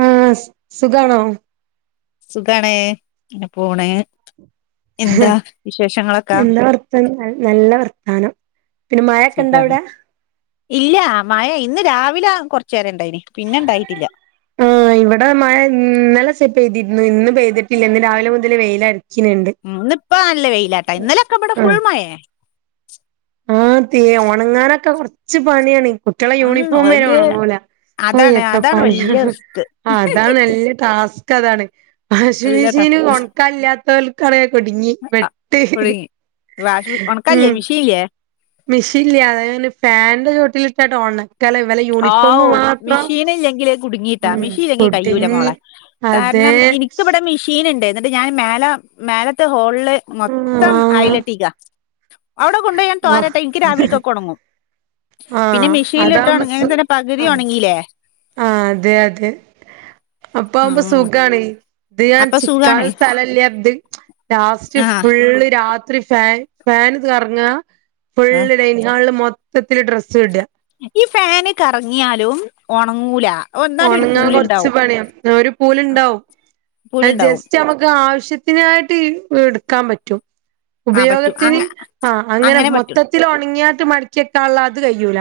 ആ, ആ സ് സുഖാണോ? സുഖാണ് പോണ് എന്താ വിശേഷങ്ങളൊക്കെ എന്താ വർത്തം നല്ല വർത്താനം പിന്നെ മഴൊക്കെ ഇണ്ടാ സുഖാണ് അവിടെ.... ഇല്ല മഴ ഇന്ന് രാവിലെ കൊറച്ച നേരം ഇണ്ടായിന് പിന്നെ ഇണ്ടായിട്ടില്ല... ആ ഇവിടെ മഴ ഇന്നലെ സെപ്പ് പെയ്തിരുന്നു ഇന്ന്പെയ്തിട്ടില്ല ഇന്ന് രാവിലെ മുതൽ വെയിലാണ് ഉ് ഇന്ന ഇപ്പാ നല്ല വെയിലാട്ടാ ഇന്നലെക്കെ ഇവിടെ ആഹ് ഫുൾമയേ..... ആഹ് തീയെ ഓണങ്ങനൊക്കെ കുറച്ച് പണിയാണ് കുട്ട്യാളെ ഉം യൂണിഫോം വരെ ഒരു ഓണങ്ങുല്ല ഓ അതാണ് എത്ര അതാണ് പണിയ വല്യ റിസ്ക് അതാണ് ല്ല ടാസ അതാണ് വാഷിംഗ ഇല്ലടാ മെഷീന് ഒണക്കല്ലാതോൽ കറയാ കുടിങ്ങി പെട്ട് കുടുങ്ങി വാഷ് ഒണക്കല്ലേ ഉം.... മിഷീൻല്ലേ മെഷീൻല്ലേ അതായ്ഞ് ഫാൻന്റെ ചോട്ടിലിട്ടാട്ട ഓണ ആ മെഷീൻ ഇല്ലെങ്കില് കുടുങ്ങിട്ടാ ഉം മെഷീൻെങ്കി കയൂല കുടുങ്ങി മോളെ. അത് കാരണം ഇനിക്കിവടെ മീഷീ ഷീൻുണ്ട് എന്നിട്ട് ഞാൻ മേല മേലത്തെ ഹോളില് മൊത്തം ഐലെട്ടിക്ക.... അവിടെ കൊണ്ട ഞാൻ തോരട്ട എനിക്ക് രാവിലക്കൊക്കെ ഉണങ്ങും ആ ആ പിന്നെ മെഷീനിൽ - അതാവുമ്പോ ട്ടങ്ങങ്ങെ സു തന്നെ ആ പകുതി ഉണങ്ങീല്ലേ. ആ അതെ അതെ അപ്പ ആവുമ്പോ ഉം സുഖാണ് ഇത് ഞാൻ അപ്പൊ സുഖാണ് ചിക്കാനും സ്ഥലല്ല ഇത് ലാസ്റ്റ് ആ ഫുള്ള്ത് ത്തിരി ഫാൻ ഫാൻ കറങ്ങ ഫുള്ള് ഡൈനി ഹാളില് മൊത്തത്തില് ഡ്രസ്സ് ഇട ഈ ഫാന് കറങ്ങിയാലും ഉണങ്ങൂല. എന്നാലും ഒരു ഉണങ്ങാൻ കൊറച്ച് പൂലുണ്ടാവും പണിയാം ഒരു പൂലുണ്ടാവും അ പൂലുണ്ടാവും ജസ്റ്റ് നമുക്ക് ആവശ്യത്തി ത്തിനായിട്ട് എടുക്കാൻ പറ്റും ആ പറ്റും ഉപയോഗത്തിന് അങ്ങ ആഹ് അങ്ങനെ മൊത്ത ത്തി ഉണങ്ങിയാട്ട മടിക്ക്കാനുള്ള തത് കഴ്യൂല.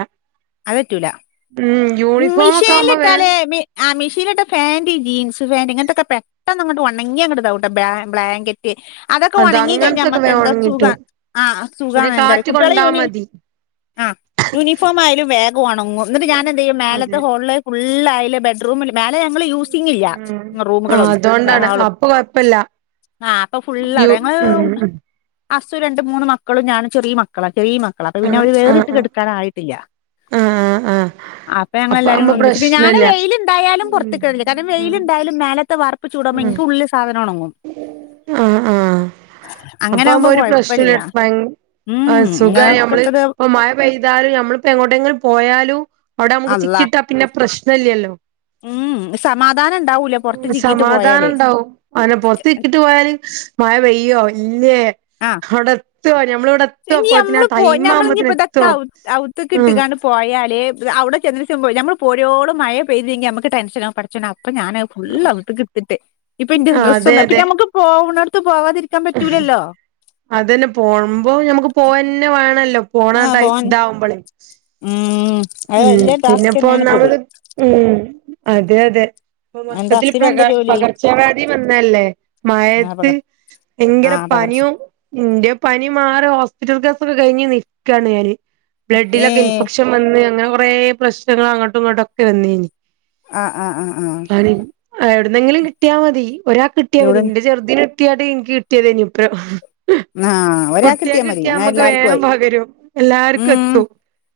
അതറ്റൂല മ യൂണിഫോം ഒക്കെ ആവുമ്പോ വേം മിഷീലിട്ടാല് മി ആഹ് മെഷീനിൽ ഇട്ടാ ഫാന്റ് ജീൻസ് ഫാാന്റ് ഇങ്ങനത്തെൊക്കെ പെട്ടാന്നങ്ങ്ട്ട് ഓണങ്ങി അങ്ങ്ട്ട് ഇതാവുട്ടോ ബ്ലാ ബ്ലാങ്കറ്റ് അതൊക്കെ അത് ഒണങ്ങി കഴിഞ്ഞ അങ്ങനത്തൊക്കെ നമ്മക്ക് വേം എന്താ സുഖ ഉണങ്ങിട്ടും ആ സുഖ പിന്നെ എന്താ കാറ്റ് കുട്ട്യാള കൊണ്ടാ യൂണി മതി ആഹ് യൂണിഫോം ആയാലും വേഗം ണങ്ങും. എന്നിട്ട് ഞാനെ എന്ത് ചെയ്യും മേലത്തെ അതെ ഹോളിൽ ഫുള്ള് അയൽ ബെഡ്റൂമിൽ മേലെ ഞങ്ങള് യൂസിങ്ല്ല ഉം ആഹ് റൂമുകളൊന്നും അതുകൊണ്ടാണ് ഹാളും. അപ്പൊ കൊഴപ്പല്ല ആഹ് അപ്പൊ യു ഫുള്ളവിടെ ഞങ്ങള്. ഉം ഉം അസു രണ്ട് മൂന്ന് മക്കളും ഞാനും ചെറിയ മക്കളാ ചെറിയ മക്കളാ അപ്പൊ പിന്നെ ആഹ് അവര് ആഹ് വേറിട്ട് ആഹ് കെടക്കാനായിട്ടില്ല. ആഹ് ആഹ് ആഹ് ആ അപ്പൊ അപ്പ ഞങ്ങളെല്ലാരുംൂ ആവുമ്പോ ഒന്നിുപ്പ ഞൻ പ്രശ്നല്ല വെയിലുണ്ടായാലും പുറത്ത കിടുന്നില്ല കാരണം ഉം വയിലുയാലും മേ ലത്തെ വാ.... ഇപ്പ ചൂടാവുമ്പം ഉം എനിക്ക് ഉുള്ളിലെ സാധനം ഒണങ്ങും. ആഹ് ആഹ് ആഹ് അങ്ങനെ അപ്പവുമ്പോ ആകുമ്പോ ഒരു പ്രശ്നുല്ല കൊഴപ്പല്ല ഭ ഉം സുഖമായി നമ്മള് ഇങ്ങക്കൊക്കത് ഇപ്പ മ..... പ്താലും നമ്മളിപ്പോ എങ്ങോട്ട എങ്കിലും പോയാലും അവിടെ നമുക്ക് ചിക്കി അള്ളാ ഇട്ടാ പിന്നെ പ്രശ്നല്ലല്ലോ.. ഉം സമാധാനം ഉണ്ടാവൂല പുറത്ത് ചിക്കീട്ട് പോയല് അനെ പുറത്ത് ചിക്കിട്ട് പോയല് മഴ പെയ്യോ ഇല്ലേ ആ അവിടെ എത്ത ഞമ്മള ഇവിടെ എത്തുവ ഇനി പോത്തിന് നമ്മള് പോ തൈമാവുമ്പോത്തിന എത്തുവോ ഉ... പോയാൽ അവിടെ ചെന്നെന്ന്മ്പോൾ നമ്മൾ പോരോളും മഴ പെയ്തെങ്കിൽ നമുക്ക് ടെൻഷനാവും പടച്ചോനെ അപ്പം ഞാൻ ഫുള്ള് അകത്ത്ക്ക് ഇട്ട്ത്ത്ട്ട്. ഇപ്പൊ ഇന്റെ ആഹ് ഡ്രസ്സ്‌ അതെ അതെ പിന്നെ മ്മക്ക് പോണടുത്ത് പോവാ ക്കാൻ പറ്റൂലല്ലോ. അതന്നെ പോണുമ്പോ നഞമ്മുക്ക് പോവാന്നെ വേണല്ലോ പോണ ടൈം ഇതാവുമ്പോളേ.... ഉമ് ഉം പിന്നെപ്പോ ഒന്നാമത് ഉം അതെ അതെ പ്പ എന്താ മൊത്തത്തിൽ പ്രക ഹസ്സിനെന്താ ജോലി പകർച്ചവാദി വന്നല്ലേ ആഹ് മഴത്ത് പകർ യങ്കര ആഹ് പകർച്ച പനിയും ഇന്റെ പനി മാറി ഹോസ്പിറ്റൽ ഗാസൊക്കെ കഴിഞ്ഞ് നിക്കാണ് ഞാന് ബ്ലഡിലൊക്കെ ഏഹ് ഇൻഫെക്ഷൻ വന്ന് അങ്ങനെ കൊറെ പ്രശ്നങ്ങള് അങ്ങോട്ടും ഇങ്ങോട്ടൊക്കെ വന്നിനി ആഹ് ആഹ് ആഹ് ആഹ് അ എവിടുന്നെങ്കിലും കിട്ടിയാൽ മതി ഒരാൾ കിട്ടിയാൽ മതി എവിടെ നിന്റെ ചെറു.... [unintelligible] എനിക്ക് കിട്ടിയത്നി ഇപ്പം.... ആഹ് ഒരാക്ക് കുട്ട്യാൾക്ക് മതി കിട്ടിയാ ന്നാ നമ്മക്ക് എല്ലാർക്കും വേൻ ആയി പകരും എല്ലാർക്കും ഉം എത്തും.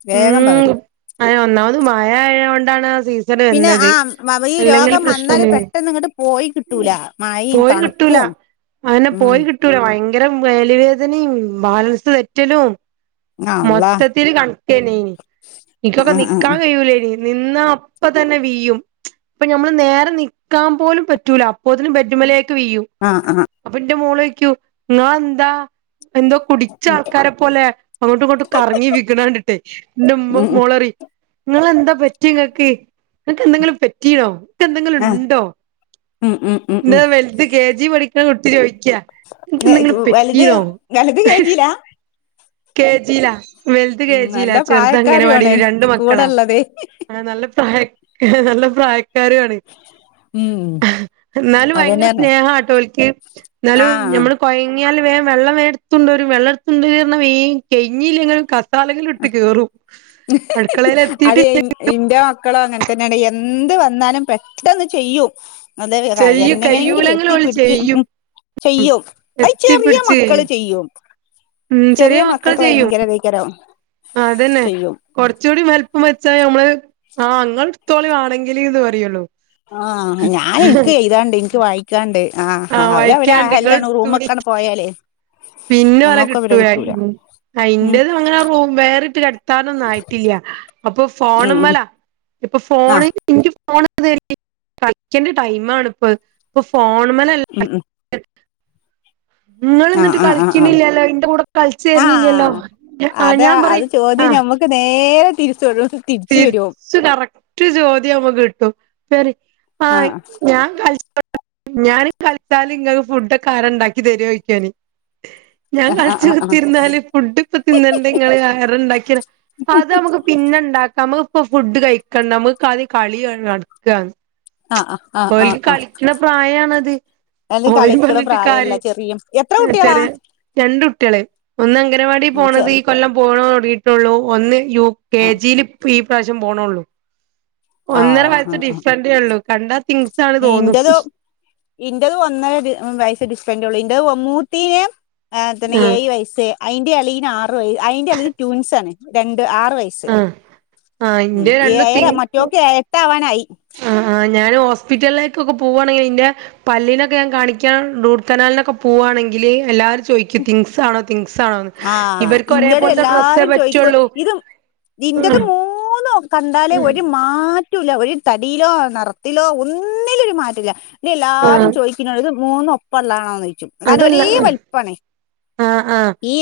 വേഗം പകരും. ആഹ് ഒന്നാമത് മാഴയായകൊണ്ടാണ് ആ പിന്നെ ആ [unintelligible] വ- ഈ അല്ലെങ്കിൽ രോഗം വന്നാല് പ്രശ്നല്ലേനി, പെട്ടെന്ന് ഇങ്ങോട്ട് പോയി കിട്ടൂല മഴയും പോയി കിട്ടൂലാ തണുപ്പും അയെന്നെ ഉം പോയി കിട്ടൂല, വയങ്കര മേലുവേദനിം, ബാലൻസ് തെറ്റലും അള്ളാ മൊത്തത്തില് കണക്കെന്നേന് ഇൻക്കൊക്കെ ആ നിക്കാൻ കയൂലേനി, നിന്നാ അപ്പതന്നെ വീയും. അപ്പൊ നമ്മള് നേരെ നിക്കാൻ പോലും പറ്റൂല അപ്പോത്തിനും ബെഡുമ്മലേക്ക് വീയും ആഹ് ആഹ് അപ്പൊന്റെ മോളോയ്ക്കു ഇങ്ങളെന്താ എന്തോ കുടി ച്ചാൾക്കാരെപോലെ, അങ്ങട്ട്ങ്ങട്ടും കറങ്ങി വിക്ണണ്ട്ട്ടേ ന്റമ്മു ഉം ഉം പറി, നിങ്ങളെന്താ പറ്റിയെങ്ങക്ക്, ഇങ്ങക്കെന്തെങ്കിലും പറ്റീണോ? ആ എന്തെങ്കിലുണ്ടോ? ഉം ഉം ഉം ഇന്റെ ഉം വൽത് കേജീ പഠിക്ക്ണ കുട്ടി ചോദിക്ക്യാ ഏ, ൻക്കെന്തെങ്കിലും വലുത് പറ്റീനോ? വലുത് കേട്ടില്ല കേജീലാ. വെൽത് ഉം കേജീലാ, നല്ല പ്രായക്കാരിയാണ് ചെറുതംഗനവാടില് രണ്ട് കൂടെ മക്കളാ. ഉള്ളത് ആഹ് നല്ല പ്രായ നല്ല പ്രായക്കാരുആണ്. ഉം എന്നാലും വയങ്കര അതന്നെ പറഞ്ഞെ. സ്നേഹാട്ടോ ഓല്ക്ക്. ആ ഇന്നാലും നമ്മള് കൊയങ്ങിയാൽ വേം വെള്ളം വേം ഇട്തൊണ്ടരും, വെള്ളം ഇട്ത്തൊണ്ടര് പർഞ്ഞാ വേം കയിഞ്ഞില്ലെങ്ങള് ക തലേലിട്ട് കേറും. അടുക്കളേല് എത്തിയിട്ട് അത്കയ്ഞ്ഞ് ഇന്റെ മക്കളു അങ്ങൻത്തന്നേണ്. എന്ത് വന്നാലും പെട്ടെന്ന് ചെയ്യും [unintelligible] എ ചെയ്യും ന്നങ്ങനെങ്കിലും കയ്യൂലെങ്കിലും ഓല് എത്തിപ്പിടിച്ച് ചെയ്യും ചെയ്യും, അയ് ചെറിയമക്കള് ചെയ്യും. ഉം ചെറിയ മക്കക്ക് ഭയങ്കര തെയ്കരം ആഹ് അതെന്നെ കൊറച്ചൂടി വൽപ്പം വെച്ചാ ഞമ്മള്, ആ ഇങ്ങള്ട്ത്തോളി വാണെങ്കില്ന്ന് പറയൊള്ളൂ. ആഹ് ഞാൻ എനിക്കെയ്താന്ണ്ട് എനിക്ക് വായിക്കാന്ണ്ട് ആ ആഹ് അവര് അവര് വഴിക്കാണ്ട് എല്ലാരും റൂമ്ക്കങ്ങ്ണ്ട് പോയാലേ പിന്നോലെ നമ്മക്ക് അവരെ കിട്ടൂല മ്. അ ഉം ഇന്റെതുഅങ്ങനെ റൂം വേറിട്ട് കെടത്താനൊന്നായിട്ടില്ല. അപ്പൊ ഉം ഫോണ് ഉം മ്മലാ ഇപ്പൊ ഫോണ് ആഹ് ഇൻക്ക് ഫോണ് [unintelligible] കളിക്കണ്ട ടൈമാണിപ്പത്. ഇപ്പൊ ഫോണ്മ്മലല്ല ഉം ഉം ആഹ് ഇങ്ങള്ന്ന്ട്ട് ആഹ് ആഹ് ആഹ് കളിക്ക്ണില്ലല്ലോ, ഇന്റെ കൂടെ കൾച്ചെര്നില്ലല്ലോ, ആഹ് ആഹ് അതാ ഞാൻ പറിം അത് ചോദ്യം ആഹ് ഞമ്മക്ക് നേരെ തിര്ച്ച് ഒരൂസം തിര്ച്ചു വരും. [unintelligible] കറക്റ്റ് ചോദ്യമ്മക്ക് കിട്ടും. [unintelligible] ആ ആഹ് ഞാൻ കൾ ഞാന് കളിച്ചാല് ഇങ്ങക്ക് ഫുഡൊക്കാരാ ഇണ്ടാക്കി തര്ആ ചോയ്ക്കാന് ഞാൻ ആഹ് ആഹ് കളിച്ച് ആഹ് കുത്തിരുന്നാല്, ഫുഡ് ഇപ്പതിന്നണ്ടങ്ങള് ആഹാരണ്ടാക്യര അതമുക്ക് പിന്നണ്ടാക്കാ, നമ്ക്ക്പ്പൊ ഫുഡ് കഴിക്കണ്ട നമക്ക് കളി കളി [unintelligible] നടക്ക ആഹ് ആഹ് ആഹ് ഓൽക്ക് ആഹ് കളിക്ക്ണ പ്രായാണത് അത് ഓലേം കളിക്കണ പറഞ്ഞ്ട്ട് പ്രായല്ല കാര്യ ചെറിയ എത്ര കുട്ടികളാ [unintelligible] രണ്ടുട്ട്യള്, ഒന്ന് അംഗനവാടി ഉം പോണത് ഈ ചെറ് കൊല്ലം പോണ് തൊട്ങ്ങീട്ടൊള്ളൂ, ഒന്ന് യു കെ ആഹ് ജീല് ഈ പ്രാവശ്യം പോണുള്ളു. ഒന്നര വയസ് ഡിഫ്റന്റേയുള്ളൂ കണ്ടാ തിങ്സ് ആണ് തോന്നും ഇന്റതും, ഇന്റത് ഒന്നര ദി വയസ്സ് ഡിഫ്റന്റൊള്ളു ഇന്റത് മൂത്തീന് ആഹ് അങ്ങൻതന്നെ, ആഹ് ഏയ് വയസ്സ്, അയിന്റെ എളീന് ആറ് വയ അയിന്റെ എളീ ട്വൂൻസാണ്, രണ്ട് ആറ് വയസ് ആഹ് ഇന്റെ [unintelligible] രണ്ടു തി ഏയര മറ്റോക്ക് ഏ എട്ടാവാനായി ആഹ് ആഹ് ഞാന് ഹോസ്പിറ്റലിലേക്കൊക്കെ പോവ്വാണെങ്കിലിന്റെ പല്ലിനൊക്കെ ഞാൻ കാണിക്കാൻ റൂട്ട് കനാലിനൊക്കെ പോവ്വാണെങ്കില്, എല്ലാരും ചോയിക്കും ട്വിങ്സാണോ തിങ്സാണോന്ന്, ആഹ് ഇവർക്കൊരേ ഇന്റത് പോലത്തെ ഡ്രസ്സേ എല്ലാരും ചോയിക്കും പറ്റൊള്ളൂ ഇത് ഉം. തി കണ്ടാലേ ഒരു മാറ്റൊല്ല ഒരു തടിയിലോ നിറത്തിലോ ഒന്നിലും ഒരു മാറ്റല്ല എല്ലാരും ആഹ് ചോയ്ക്കുന്നോട് ഇത് മൂന്ന് ഒപ്പം ഉള്ളാണോന്നോയിച്ചു അതല്ല ആഹ ആഹ ഈ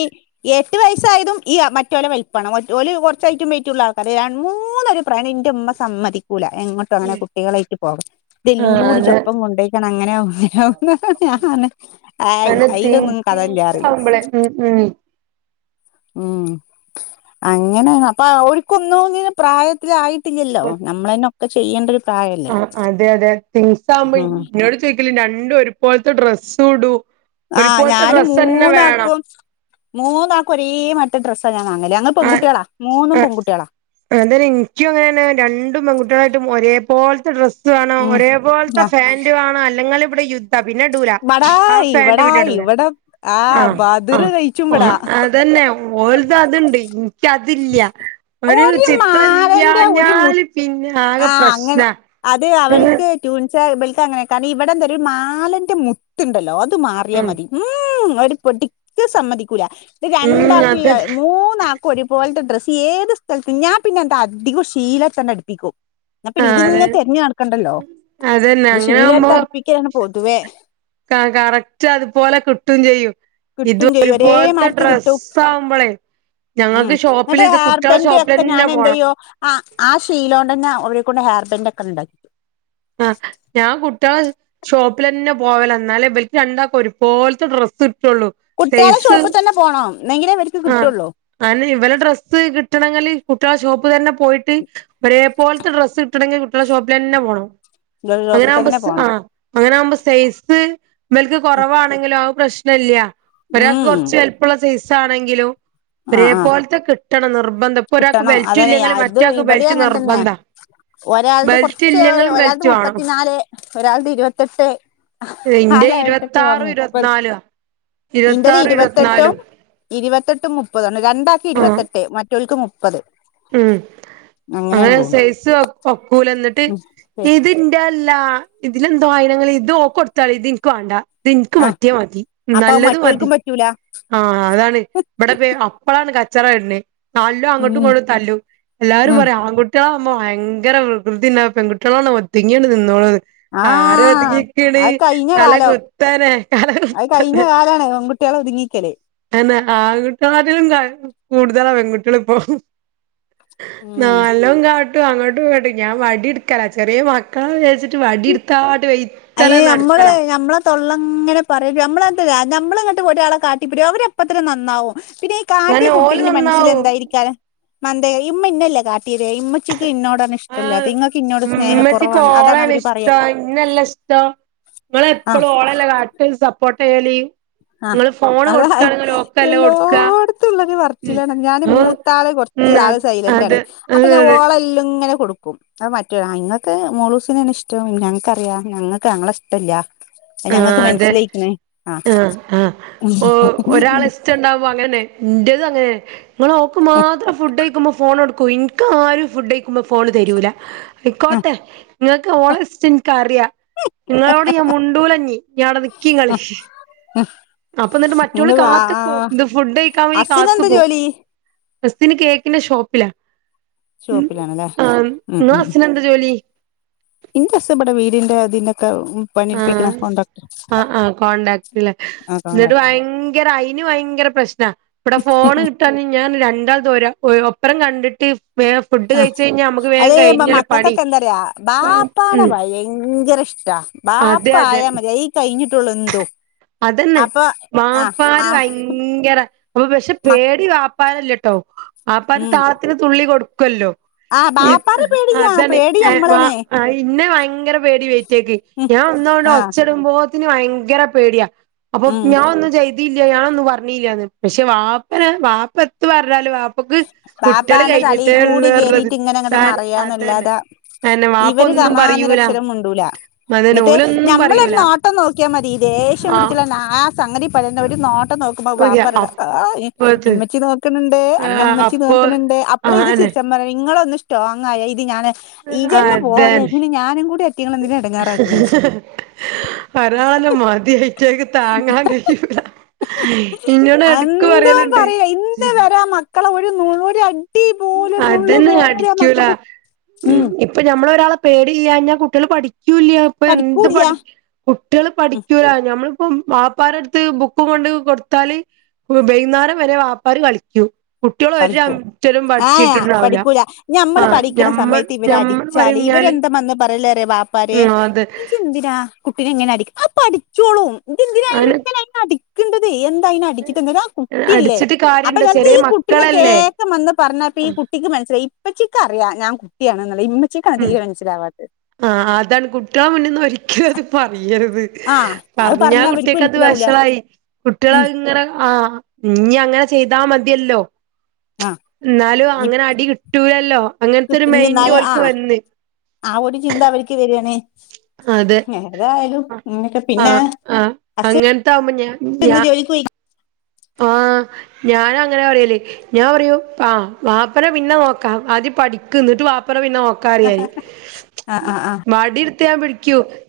എട്ട് വയസ്സായതും ഈ മറ്റോല വലുപ്പാണ് ഓല് കുറച്ച് ഹൈറ്റും വെയിറ്റുള്ള ആൾക്കാരാണ് രണ്ട് മൂന്ന് പേ ഈ പറയണ എന്റെ ഉമ്മ സമ്മതിക്കൂല എങ്ങോട്ടും അങ്ങനെ കുട്ടികളായിട്ട് പോവാന് ഇതെല്ലും ആഹ് അതെ കൂടിച്ചൊപ്പം കൊണ്ടോയ്ക്കണം അങ്ങന അങ്ങ ആഹ് അയിലൊന്നും കഥയില്ലാറയും അപ്പളേ ഉം ഉം ഉം അങ്ങനേണ് അപ്പ ഓരക്കൊന്നും പ്രായത്തിലായി ഇട്ടിലല്ലോ നമ്മളന്നെ ഒക്കെ ചെയ്യേണ്ട ഒരു പ്രായല്ലേ ആ അതെ അതെ ട്യൂൻസ് ആകുമ്പോ ഉം എന്നോട് ചോദിക്കല് രണ്ടും ഒരു പോലത്തെ ഡ്രസ്സുടും ആഹ് ഞാന് മൂന്നാക്കും മൂന്ന് ആൾക്കും ഒരേ മാതിരിയത്ത ഡ്രസ്സാ ഞാൻ വാങ്ങല് ഞങ്ങൾ പെൺകുട്ടികളാ മൂന്നും പെൺകുട്ടികളാ ഏതായാലും എനിക്കും അങ്ങനന്നെ രണ്ടും പെൺകുട്ടികളായിട്ടും ഒരേ പോലത്തെ ഡ്രസ്സ് വേണം ഒരേ ഉം പോലത്തെ പാൻ്റു വേണം അല്ലെങ്കിൽ ഇവിടെ യു പിന്നെഡൂല ഇബടാ ആ പാൻ്റ് ഇവടാ പിന്നെടൂല ഇവടെ ആ ആഹ് ബദ്ർ ആഹ് കഴിച്ചുംബടാ ആഹ് അതന്നെ [unintelligible] അതില്ല ഒരു ചിത്രം മാലന്റെ ഒരു മു ഇല്ലഞ്ഞാല് പിന്നെ ആക പ്രശ്ന ട്യുൻസാ ഇവർക്കങ്ങന കാരണം ഇവിടെ എന്താ ഒരു മാലന്റെ മുത്ത് ഇണ്ടല്ലോ അത് മാറിയാൽ ഉം മതി ഉം ഒരു പൊടിക്കും സമ്മതിക്കൂല ഇത് ഉം രണ്ടാക്കും അതെ മൂന്നാ ഒരുപോലത്ത ഡ്രസ്സ് ഏത് സ്ഥലത്തും ഞാൻ പിന്നെ എന്താ അധികം ശീല ഭൂ അങ്ങട്ട് എടുപ്പിക്കും എന്ന ആ പിന്നെ അതെ ഇതിങ്ങനെ തെരഞ്ഞ് നടക്കണ്ടല്ലോ അതന്നെ അങ്ങനെ ശീല എടുത്തടുപ്പിക്കലന്ന പൊതുവേ ക കറക്റ്റ് അതുപോലെ കിട്ടും ചെയ്യും. ഇത് കിട്ടും ചെയ്യും ഒരേ ഒരുപോലത്തെ മാരിത്തെ കിട്ടും ഡ്രസ്സ് ആവുമ്പോളെ ഉം ഞങ്ങൾക്ക് എന്നിട്ട് ഷോപ്പില് ഇത് കുട്ടികളെ ഷോപ്പിലന്നെ പോണം. ആഹ് ആ ശീലോണ്ടെന്ന ഓലെ കൊണ്ട് ഹെയർ ബാൻഡ് ഒക്കെ ഇണ്ടാക്കി ആഹ് ഞാൻ കുട്ടികള ഷോപ്പിലന്നെ പോവല എന്നാലേ ഇവർക്ക് രണ്ടാക്കും ഒരുപോലത്തെ ഡ്രസ്സ് കിട്ടുള്ളൂ കുട്ടിയളെ സൈസ് ഷോപ്പിൽ തന്നെ പോണം എങ്കിലെ ഇവർക്ക് കിട്ടൊള്ളു അതിന് ഇവല ഡ്രസ്സ് കിട്ടണെങ്കില് കുട്ടികളെ ഷോപ്പിലന്നെ പോയിട്ട് ഒരേ പോലത്തെ ഡ്രസ്സ് കിട്ടണങ്കിൽ കുട്ടികള ഷോപ്പിലന്നെ പോണം അങ്ങനെ ഷോപ്പിൽ ആകുമ്പ തന്നെ ഡ്രസ്സ് പോണം അങ്ങനെ ആകുമ്പോ സൈസ് ഇവൾക്ക് കൊറവാണെങ്കിലും പ്രശ്നം ഇല്ല. ഒരാക്ക് ഉം കുറച്ച് വലുപ്പമുള്ള സൈസ് ആണെങ്കിലും ആ ഒരേ ആ പോലത്തെ കിട്ടണം നിർബന്ധം ഇപ്പൊ ഒരാൾക്ക് കിട്ടണം ബെൽറ്റ് അതാണെയ് ഇല്ലെങ്കിൽ അത് മറ്റേയാൾക്ക് ഇപടേം ബെൽറ്റ് അങ്ങനത്തന്നെ നിർബന്ധ ഒരാളത് ബെൽറ്റ് കുറച്ച് ഇല്ലെങ്കിലും ഒരാളത് ബെൽറ്റ് വേണം മുപ്പത്തി മുപത്തി നാല് ഒരാൾടെ ഇരുപത്തെട്ട് ആ ഇന്റെ ലെവൽ കൊക്കെ വാങ്ങ ഇരുപത്താറും മുപ്പത് ഇരുപത്തിനാലുവാ ഇന്റത് ഇരുപത്താറും ഇരുവത്തെട്ടും ഇരുപത്തിനാലും ഇരുവത്തെട്ടും മുപ്പതുമാണ് രണ്ടാൾക്ക് ആഹ് ഇരുവത്തെട്ട് മറ്റാൾക്ക് മുപ്പത് ഉം അങ്ങനെയാണ് അങ്ങനെ പോകണ്ട് സൈസ് ഒക്കൂല എന്നിട്ട് ഇത ഇത് എൻ്റെ അല്ല ഇതിലെന്തോ ആയി നിങ്ങൾ ഇതോൾക്ക് കൊടുത്താളി ഇത് എനിക്ക് വാണ്ട ഇതിൻക്ക് ആ മറ്റേ മതി അപ്പൊ നല്ലത് മതി മറ്റോൾക്കും പറ്റൂല ആ അതാണ് ഇവിടെ പ അപ്പളാണ് കച്ചറ വരുന്നെ നല്ല ഉം അങ്ങോട്ടും ഇങ്ങട്ടും തല്ലും എല്ലാരും ഉം പറയും ആൺകു ഇവറ്റളാവുമ്പൊ ഭയങ്കര വികൃതി ഇണ്ടാവും പെൺകുട്ട്യാളാവുമ്പം ഒതുങ്ങിങ്ങട്ട് നിന്നോളും ആര് ആഹ് ഒതുങ്ങി നിക്കണ് അത് കഴിഞ്ഞ തല കുത്തനെ തല കുത്തനെ പ്പതാണ് പെൺ കുട്ട്യൾ ഒരുങ്ങി നിക്കല് അയന്നെ ആൺകുട്ടാട്ടിലും കൂടുതലാ പെൺകുട്ടികളിപ്പോ ഉം നല്ലോം കാ ടഅങ്ങോട്ടും ഇങ്ങോട്ടും ഞാൻ വടി എടുക്കല ചെറിയ മക്കളാ വിചാരിച്ചിട്ട് വടി എടുത്താണ്ട് വയി അയിന് നമ്മള് നമ്മളെ തൊള്ളങ്ങനെ പറേം ഇപ്പൊ നമ്മളെന്ത് നമ്മളെങ്ങട്ട് ഒരാളെ കാ അവര് അപ്പത്തന്നെ നന്നാവും പിന്നെ ഈ കാട്ടിയ ഇന്നാ ഓല് കുട്ടിന്റെ മനസ്സിൽ നന്നാവും എന്തായിരിക്കാല് ഇമ്മ ഇന്നെല്ലെ കാട്ടിയേത് ഇമ്മ ച്ചിക്ക് ഇന്നോടാണ് ആഹ് ഇങ്ങക്ക് ഇന്നോട് സ്നേഹ കുറവാണ് അതാണ് അവര് പറയാ ഇന്നെല്ല ഇഷ്ടം ആ ഇങ്ങളെപ്പളും ഓളല്ല കാട്ട് സപ്പോർട്ട് ചെയ്യല് ആഹ് നിങ്ങള് ഫോണ് അതായി കൊടുക്കാണെങ്കിൽ ഓക്കല്ലേ കൊടുക്ക എല്ലോടത്തുംള്ളൊരു ഉം പർച്ചിലാണ് ഞാന് ഉം മൂത്താള് കൊറച് ഉം ച്ച് ആള് സൈലന്റ് ആണെ അതെ അപ്പൊ ഞാൻ അതെ അതെ ഓള എല്ലാം ഇങ്ങനെ കൊടുക്കും. ക്കും അത് മറ്റോ ആ ഇങ്ങൾക്ക് മോളൂസിനെയാണ് ഇഷ്ടം ഞങ്ങക്കറിയാം ഞങ്ങൾക്ക് ഞങ്ങളെഷ്ടല്ല. ആഹ് അതെ. ആഹ് ഓ ഒരാളഷ്ടണ്ടാവുമ്പോ അങ്ങനെ ഇന്റതും അങ്ങനെ ഇങ്ങള് ഓൾക്ക് മാത്രം ഫുഡ് കഴിക്കുമ്പോ ഫോൺ കൊടുക്കും ഇനിക്ക് ആരും ഫുഡൈ ക്കുമ്പോ ഫോൺ തരൂല ആയിക്കോട്ടെ ഇങ്ങൾക്ക് ഓളെ ഇഷ്ടം ഇനിക്കറ്യാ ഇങ്ങളോട് ഞാൻ മുണ്ടൂലഞ്ഞി ഞാവടെ നിക്കിങ്ങള് ഹും അപ്പൊ എന്നിട്ട് മറ്റോള് കാത്ത്ക്കും ഇത് ഫുഡ് കഴിക്കാൻ വേയി ഹസ്സിനെന്താ കാത്തുക്കും. ജോലി ഹസ്ബൻ്റ് കേക്കിന്റെ ഷോപ്പില ഷോപ്പിലാണല്ലേ ആഹ് ഉം ഇങ്ങളെ ഹസിൻ എന്താ ജോലി ഇന്റെ ഹസ് ഇവിടെ വീടിന്റെ ഇതിന്റെക്കെ പണിടുപ്പിക്കണ കോണ്ട്രാ ആ ആ കോൺടാക്ടില് ആഹ് എന്നിട്ട് കോൺട്രാക്ടർ ഭയങ്കര അയിന് ഭയങ്കര പ്രശ്നാ ഇബടെ ഫോണ് കിട്ട് ഞാൻ രണ്ടാൾതോരാ ഒപ്പരം കണ്ടിട്ട് വേം ഫുഡ് ആ കഴിച്ച് കഴിഞ്ഞാ നമുക്ക് വേം അത് ഇപ്പൊ കഴിഞ്ഞല്ലോ പണി മക്കൾക്കൊക്കെ എന്താറിയോ ബാപ്പാനെ ഉം ഭയങ്കര ഇഷ്ടാ ബാപ്പ അതെ അതെ ആയാ മതി അയി കഴിഞ്ഞിട്ടുള്ളു എന്തും. അതന്നെ അപ്പൊ ആ ആ ബാപ്പാര് ഭയങ്കര അപ്പൊ പക്ഷെ മ പേടി വാപ്പാരല്ലട്ടോ വാപ്പാര് ഉം താളത്തിന് തുള്ളി കൊടുക്കുവല്ലോ ആ ബാപ്പാനെ പേടിയാ പേടി നമ്മളാണ് ഇന്നെ ഭയങ്കര പേടി വൈറ്റേക്ക് ഉം ഞാൻ ഒന്നുങ്കട്ട് ആ ഒച്ചിടുമ്പോത്തിന് ഭയങ്കര പേടിയാ അപ്പൊ ഉം ഞാനൊന്നും ചെയ്തിയില്ല ഞാനൊന്നും പറഞ്ഞില്ലാന്ന് പക്ഷെ വാപ്പന വാപ്പ എത്ത് പറഞ്ഞാലും ഓക്ക് കുട്ട്യാൾ ബാപ്പാന്റെ തലയിൽ കഴിഞ്ഞിട്ടേ ഉള്ളൂ കൂടി പറഞ്ഞത് കേറിയിട്ട് ഇങ്ങനെ അങ്ങോട്ട് താ അതന്നെ. മറിയാന്നല്ലാതെ അയന്നെ വാപ്പ ഇവര് ഒന്നും ഗമാന്ന് പറയൂല ഒരക്ഷരം മുണ്ടൂല അതന്നെ എന്നിട്ട് ഓലൊന്നും ഞമ്മളൊരു പറയൂല. നോട്ടം നോക്കിയാ മതി ദേഷ്യം ആ പിടിച്ചുള്ള നാ ആ സംഗതി പറയുന്ന ഒരു നോട്ടം വപ്പറഞ്ഞല്ലോആ അപ്പത് ഇമ്മച്ചി നോക്ക്‌ണിണ്ടേ ആ ഇന്നെമ്മച്ചി അപ്പൊ നോക്കണ് ണ്ട് അപ്പള് ഇത് ആനെ ചിരിച്ചമ്പറാ ഇങ്ങളൊന്ന് സ്ട്രോങ് ആയ ഇത് ഞാന് ഈജന്നെ പോരേ അതന്നെ പിന്നെ ഞാനും കൂടി എത്തിയെന്തിനാ എടങ്ങാറാക്കണ് ഒരാളന്നെ മതി താങ്ങാൻ കഴിയൂല ഇന്നോട് എടക്ക്‌ പറയലുണ്ട്. ക്കള ഒരു നൂളോടിയായ് അതന്നെ അടിക്കൂല ഉം ഇപ്പൊ ഞമ്മള് ഒരാളെ പേടില്ലാഞ്ഞാൽ കുട്ട്യാള് പഠിക് ക്ക്യൂല്യ ഇപ്പന്ത് പഠിക്കൂല്ല പടി കുട്ട്യാള് ഉം പഠിക്കൂല ഞമ്മളിപ്പ വാപ്പാരടുത്ത് ബുക്കും കൊണ്ട് കൊടുത്താല് ഓര് വൈന്നാരം വരെ വാപ്പാര് കളിക്കും കുട്ട്യാള് ഒരു കളിക്കും രോം ആഹ് പഠിച്ചിട്ടുണ്ടാവില്ല പഠിക്കൂല ആ ഞമ്മള് പഠിക്കണ ഞമ്മൾ സമയത്ത് ഇവര് ഞമ്മൾ അടിച്ചാല് പറഞ്ഞാല് ഇവരെന്താ അതെ. ഇയ്യെന്തിനാ കുട്ടീനെങ്ങനെ അടി അത് പഠിച്ചോളും ഇയ്യെന്ത് അങ്ങനെ ഞ്ഞയിനെ അടിക്ക്ണ്ട്തേ എന്താ അയ്നെ അടിച്ചിട്ടെന്താ ത് ഓൻ കുട്ടിയല്ലേ അടിച്ചിട്ട് അപ്പൊ കാര്യണ്ടോ ഞാ ഞീ ചെറിയ കുട് ട്ടിനെ മക്കളല്ലേ കേൾക്കം വന്ന് പറഞ്ഞപ്പ ഈ കുട്ടിക്ക് മനസ്സിലായി ഇപ്പച്ചിക്ക് അറിയാം ഞാൻ കുട്ടിയാണെന്നുള്ളെ ഉം തീരെ മനസ്സിലാവാത്തത് ആഹ് അതാണ് കുട്ട്യാളെ മുന്നിന്ന് ഒരിക്കലും അത് പറയരുത്. ആഹ് അത് പർഞ്ഞാ പറഞ്ഞാ അവര്ക്ക് കുട്ട്യേക്കത് മനസ്സിലാവൂല വഷളായി. ഉം കുട്ടിളഅ് ങ്ങനെ ആഹ്. ഇഞ്ഞ് അങ്ങനെ ചെയ്താ മതിയല്ലോ. ആഹ് ന്നാലും ഇ അങ്ങനെ അടി കിട്ടൂലല്ലൊ. അങ്ങൻത്തെരു മൈന്റ് ഇന്നാലും ഓൽക്ക് ആഹ് വന്ന്. ആ ഒരു ചിന്ത അവര്ക്ക് വരാണ്. അതെ ഏതായാലും ഇങ്ങനൊക്കെ പിന്നെ ആഹ്-ആഹ് ഹസ് -അങ്ങനത്തെ ആവുമ്പോ ഞ ഞ ഇന്ന് ജോലിക്ക് പോയി ആഹ് ഞാനും അങ്ങനെ പറയല്. ഞാ പറയും. ആ വാപ്പനെ പിന്നെ നോക്കാം. ആദ്യം പഠിക്ക്. ന്ന്ട്ട് വാപ്പനെ പിന്നെ നോക് കാറിയാല് ആ ആ ആ വടിട്ത്ത് ഞാൻ പിടിക്കും.